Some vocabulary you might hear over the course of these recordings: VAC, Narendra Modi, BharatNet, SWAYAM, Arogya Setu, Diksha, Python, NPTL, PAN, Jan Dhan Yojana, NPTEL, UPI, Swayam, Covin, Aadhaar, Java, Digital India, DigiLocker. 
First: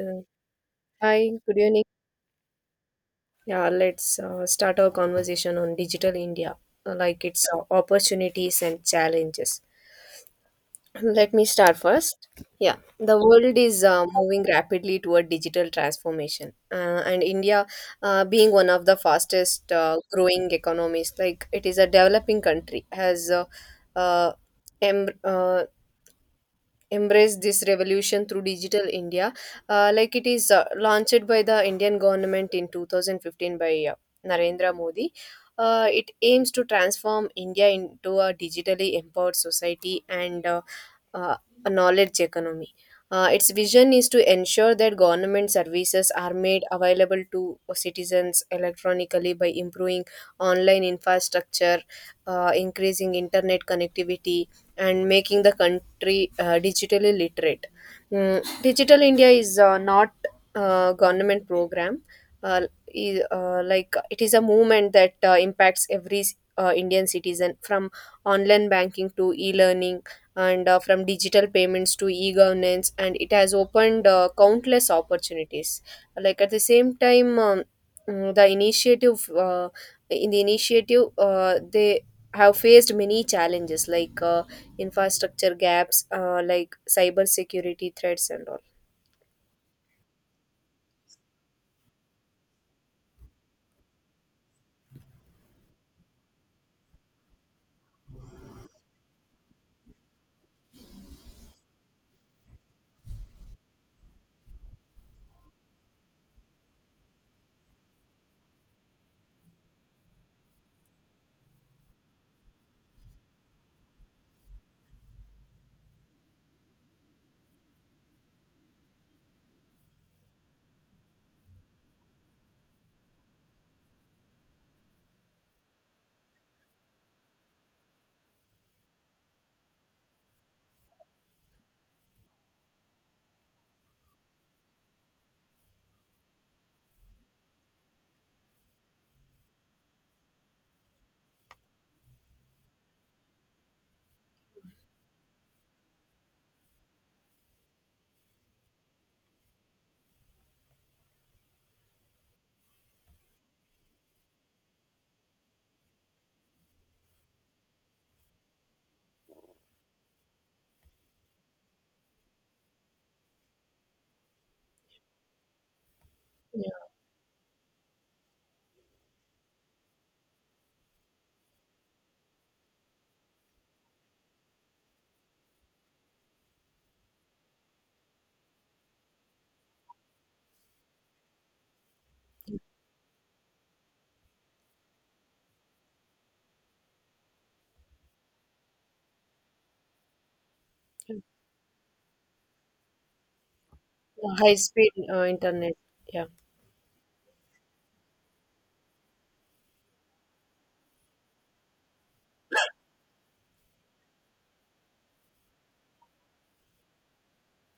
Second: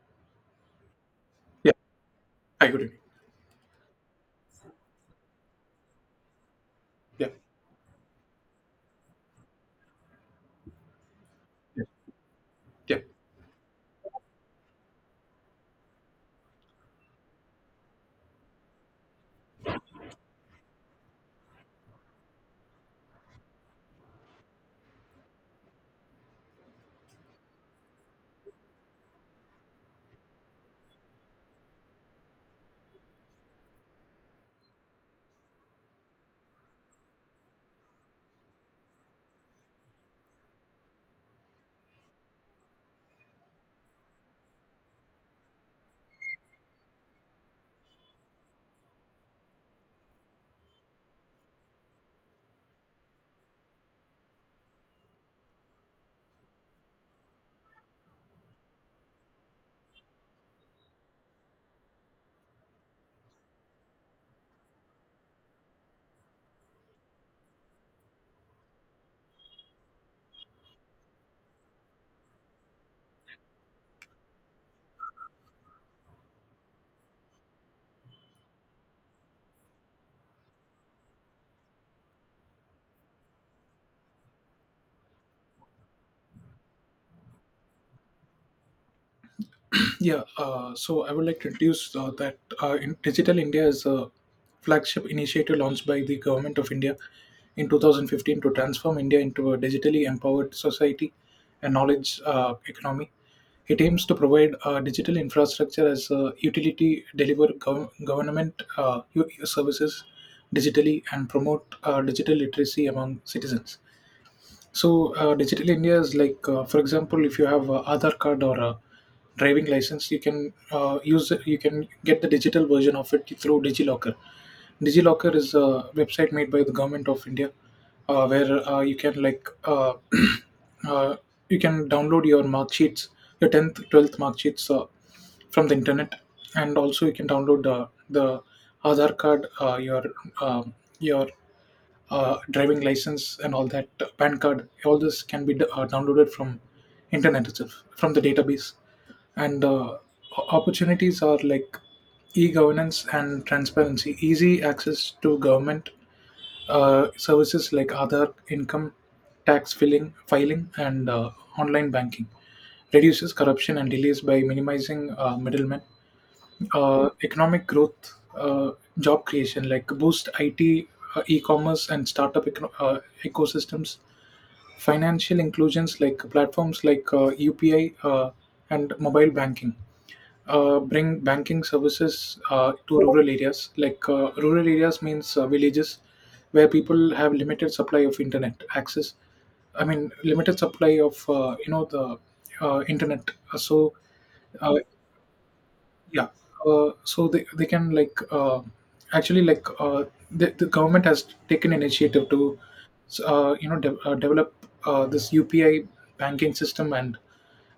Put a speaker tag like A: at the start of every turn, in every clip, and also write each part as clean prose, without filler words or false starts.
A: Uh, Hi, good
B: Yeah,
A: evening.
B: I agree.
A: Yeah, let's start our conversation on digital India, like
B: Yeah.
A: its opportunities and challenges. Let me start
B: Yeah,
A: first. Yeah,
B: yeah,
A: the world is moving rapidly toward digital transformation, and India, being one of the fastest growing economies, like it is a developing country, has uh, em- uh, embrace this revolution through digital india, like it is launched by the indian government in 2015 by narendra modi. Uh, it aims to transform india into a digitally empowered society and uh, a knowledge economy. Uh, its vision is to ensure that government services are made available to citizens electronically by improving online infrastructure, increasing internet connectivity, and making the country digitally literate. Digital India is not a government program. Uh, like it is a movement that impacts every Indian citizen, from online banking to e-learning, and from digital payments to e-governance, and it has opened countless opportunities. Like at the same time, the initiative in the initiative, they have faced many challenges like infrastructure gaps, like cyber security threats and all.
B: yeah. So I would like to introduce that in Digital India is a flagship initiative launched by the Government of India in 2015 to transform India into a digitally empowered society and knowledge economy. It aims to provide digital infrastructure as a utility, deliver government services digitally, and promote digital literacy among citizens. Digital India is for example, if you have a Aadhaar card or a driving license, you can use you can get the digital version of it through DigiLocker. DigiLocker is a website made by the Government of India, where you can uh, you can download your mark sheets, your tenth, 12th mark sheets from the internet, and also you can download the Aadhaar card, um your driving license and all that, PAN card, all this can be downloaded from internet itself, from the database. And uh, Opportunities are like e-governance and transparency, easy access to government services like Aadhaar, income, tax filing, and online banking, reduces corruption and delays by minimizing middlemen,
A: Yeah.
B: economic growth, job creation, like boost IT, e-commerce, and startup ecosystems. Financial inclusions like platforms like UPI and mobile banking. Bring banking services to rural areas. Like rural areas means villages where people have limited supply of internet access. I mean, limited supply of the internet. So
A: High
B: uh,
A: speed internet. Yeah.
B: yeah. So they can like, the government has taken initiative to develop this UPI banking system and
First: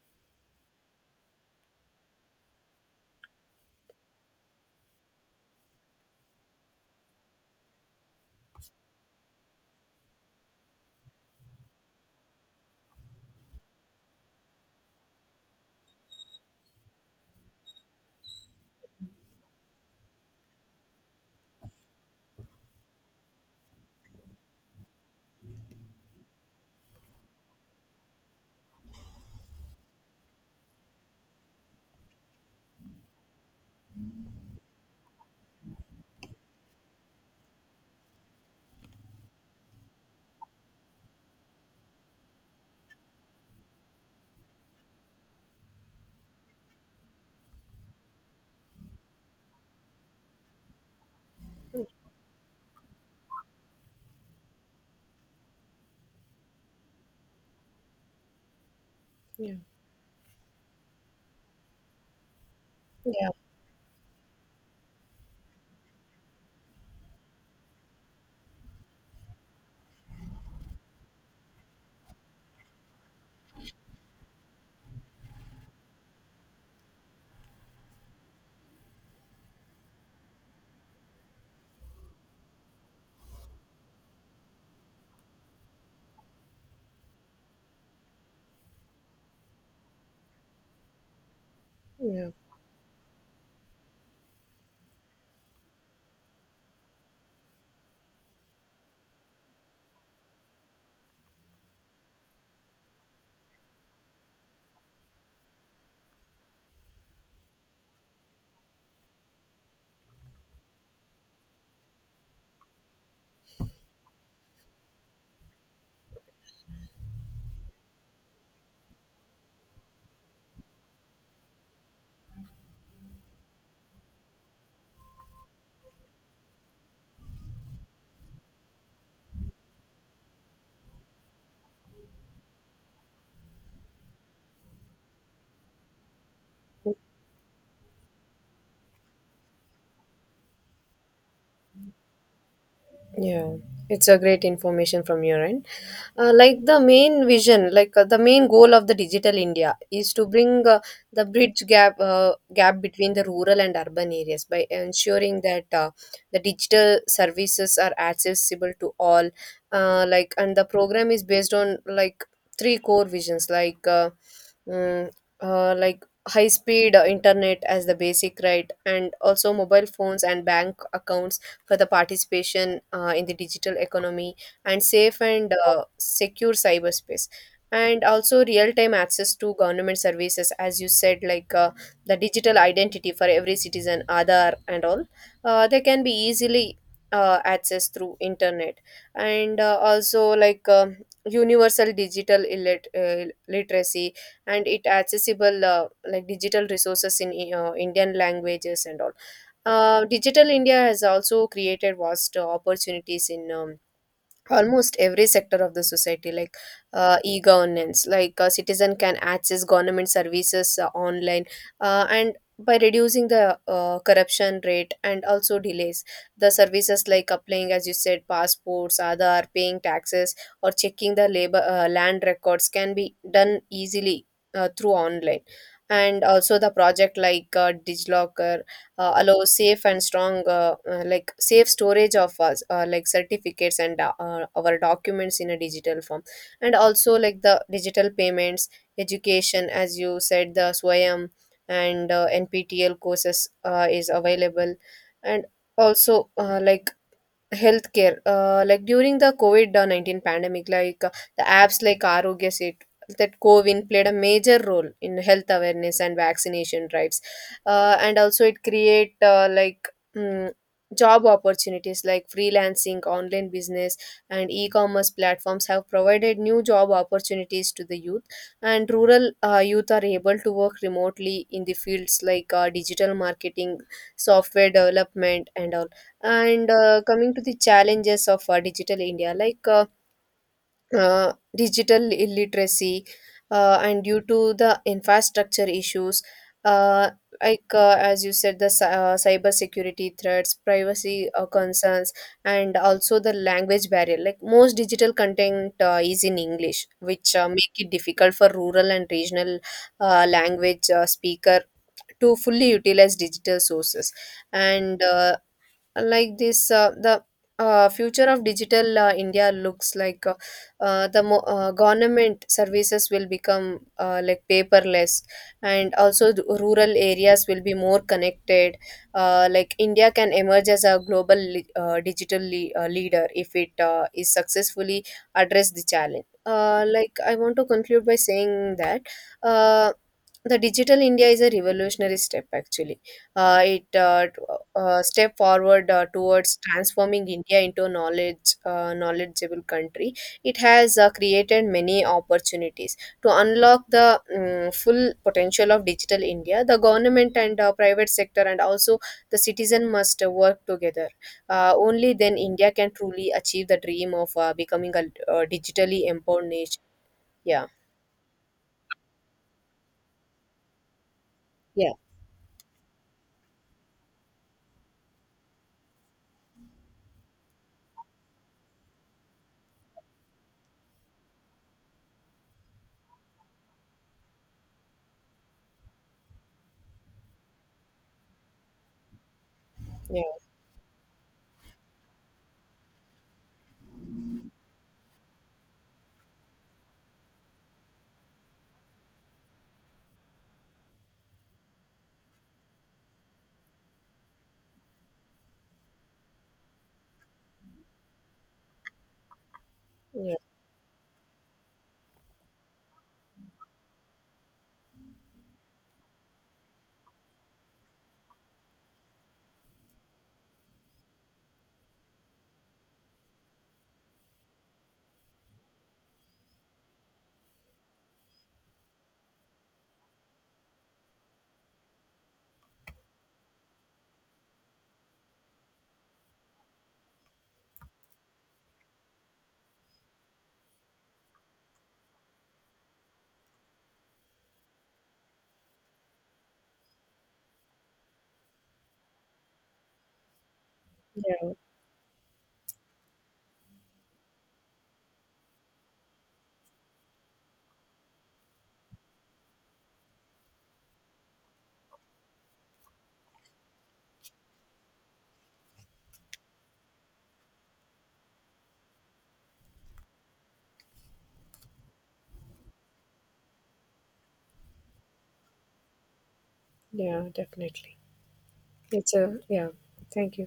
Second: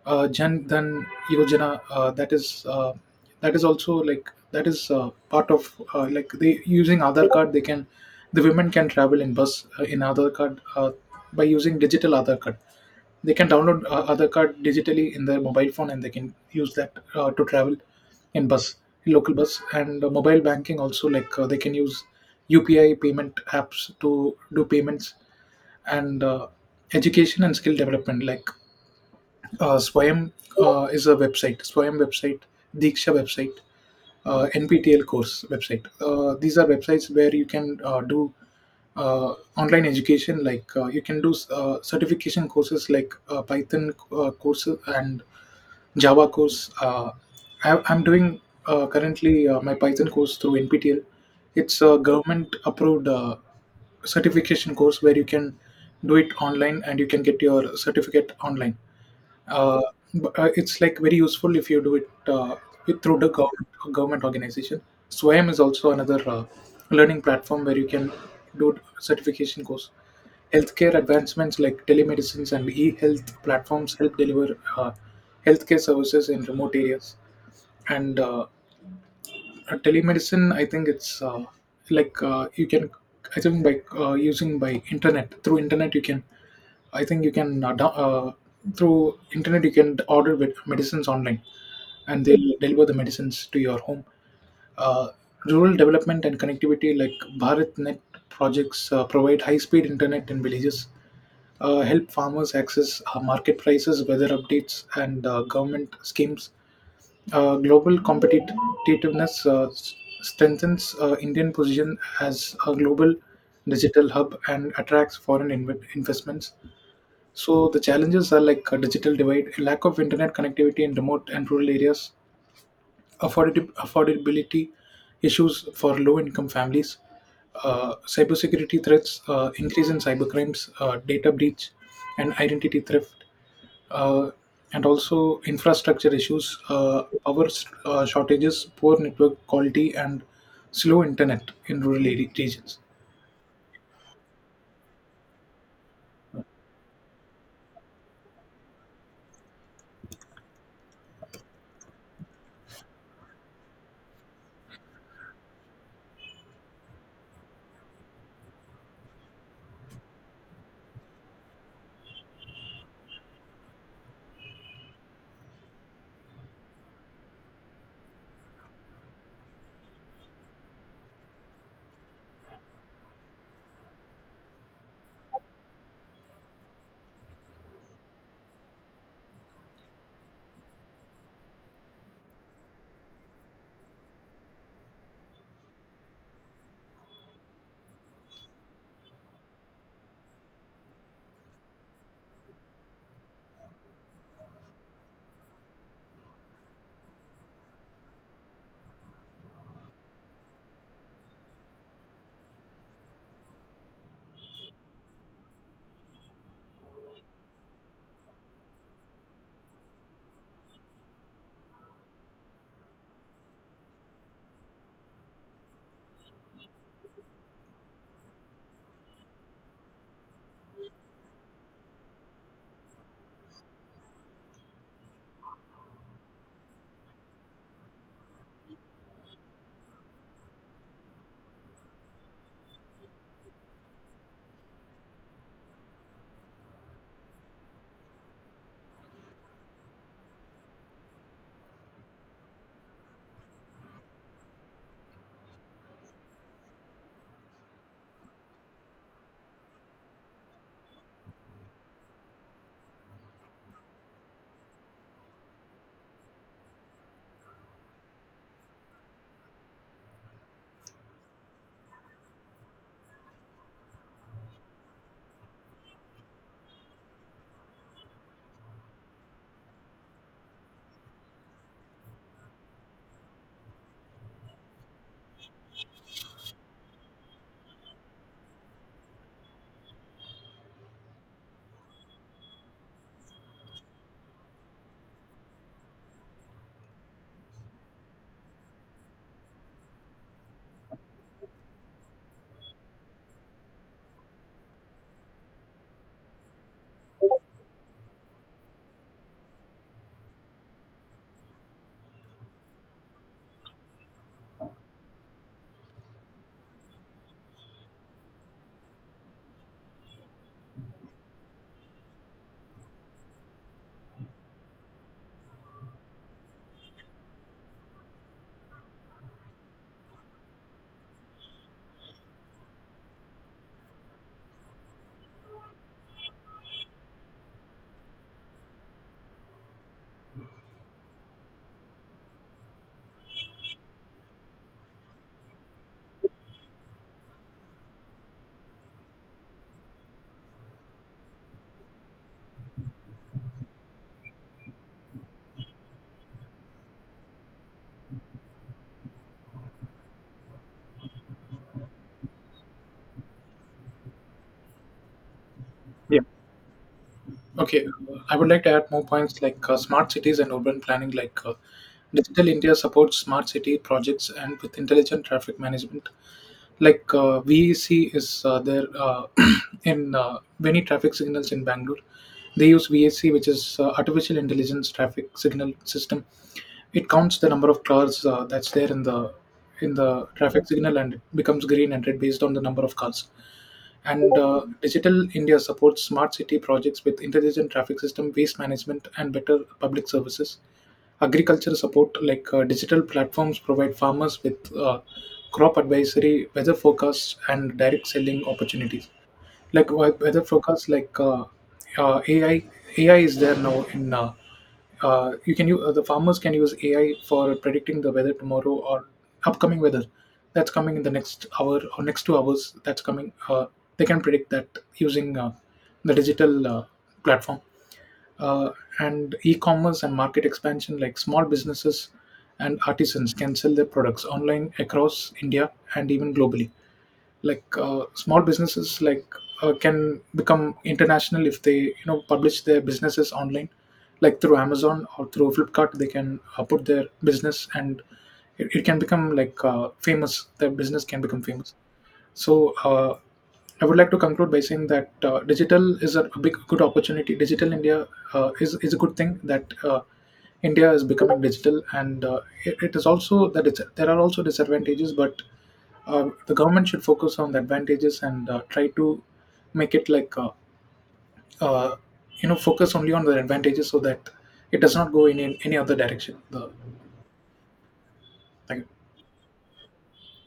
B: Jan Dhan Yojana. That is also like that is part of like they using Aadhaar card. The women can travel in bus in Aadhaar card by using digital Aadhaar card. They can download Aadhaar card digitally in their mobile phone and they can use that to travel in bus, in local bus, and mobile banking also, like they can use UPI payment apps to do payments, and education and skill development, like Swayam is a website, Swayam website, Diksha website, NPTL course website. These are websites where you can do online education, like you can do certification courses like Python courses and Java course. I'm doing currently my Python course through NPTL. It's a government approved certification course where you can do it online and you can get your certificate online.
A: Yeah.
B: Uh, but it's like very useful if you do it through
A: Yeah.
B: the government, government organization. Swayam is also another learning platform where you can do certification course. Healthcare advancements like telemedicines and e-health platforms help deliver healthcare services in remote areas. And Telemedicine, I think it's you can, I think by using by internet through internet you can I think you can through internet you can order with medicines online, and
A: Yeah.
B: they will deliver the medicines to your home. Uh, Rural development and connectivity, like BharatNet projects provide high-speed internet in villages, help farmers access market prices, weather updates, and government schemes. Global competitiveness strengthens Indian position as a global digital hub and attracts foreign investments. So the challenges are like a digital divide, a lack of internet connectivity in remote and rural areas, affordability issues for low-income families, cybersecurity threats, increase in cybercrimes, data breach, and identity theft, uh, and also infrastructure issues, power shortages, poor network quality, and slow internet in rural regions.
A: Yeah, it's a great information from your end. Like the main vision, like the main goal of the Digital India is to bring the bridge gap between the rural and urban areas, by ensuring that the digital services are accessible to all. And the program is based on like three core visions, mm, like high speed internet as the basic right, and also mobile phones and bank accounts for the participation in the digital economy, and safe and secure cyberspace, and also real-time access to government services, as you said, like the digital identity for every citizen, Aadhaar and all. Uh, they can be easily accessed through internet, and also, like universal digital literacy, and it accessible, like digital resources in indian languages and all. Uh, digital India has also created vast opportunities in almost every sector of the society, like e-governance, like a citizen can access government services online, and by reducing the corruption rate and also delays, the services like applying, as you said, passports, Aadhaar, paying taxes, or checking the labor land records can be done easily through online. And also the project like DigiLocker allow safe and strong like safe storage of us, like certificates and our documents in a digital form, and also like the digital payments, education, as you said, the swayam and nptel courses is available, and also like healthcare, like during the covid-19 pandemic, like the apps like arogya set, that covin, played a major role in health awareness and vaccination drives, and also it create mm, job opportunities like freelancing, online business, and e-commerce platforms have provided new job opportunities to the youth, and rural youth are able to work remotely in the fields like digital marketing, software development, and coming to the challenges of digital India, like digital illiteracy, and due to the infrastructure issues, uh, as you said, the cyber security threats, privacy concerns, and also the language barrier. Like most digital content is in English, which make it difficult for rural and regional language speaker to fully utilize digital sources. And like this the future of digital india looks like, government services will become like paperless, and also the rural areas will be more connected. Uh, like india can emerge as a global digital leader if it is successfully address the challenge. Uh, like I want to conclude by saying that uh, the digital india is a revolutionary step, actually it t- step forward towards transforming India into a knowledgeable country. It has created many opportunities to unlock the full potential of digital India. The government and private sector, and also the citizen, must work together. Only then India can truly achieve the dream of becoming a digitally empowered nation. Yeah.
B: Okay, I would like to add more points, like smart cities and urban planning. Like
A: Yeah.
B: Digital India supports smart city projects and with intelligent traffic management, like VAC is there in many traffic signals in Bangalore. They use VAC, which is artificial intelligence traffic signal system. It counts the number of cars that's there in
A: Yeah,
B: the traffic signal and it becomes green and red based on the number of cars. And Digital India supports smart city projects with intelligent traffic system, waste management, and better public services. Agriculture support, like digital platforms provide farmers with crop advisory, weather forecasts, and direct selling opportunities. Like
A: yeah.
B: weather forecasts, like uh, uh, AI, AI is there now in. You can use, the farmers can use AI for predicting the weather tomorrow or upcoming weather that's coming in the next hour or next 2 hours. That's coming. They can predict that using the digital platform, uh, and e-commerce and market expansion, like small businesses and artisans can sell their products online across India and even globally. Like small businesses can become international if they, you know, publish their businesses online, like through Amazon or through Flipkart. They can put their business and it can become famous, their business can become
A: Yeah.
B: famous. So I would like to conclude by saying that digital is a big good opportunity. Digital India is a good thing that India is becoming digital, and it is also that it's, there are also disadvantages, but the government should focus on the advantages and try to make it like uh, you know focus only on the advantages so that it does not go in any other direction. The,
A: Yeah. Definitely.
B: like,
A: It's a, yeah. Thank you.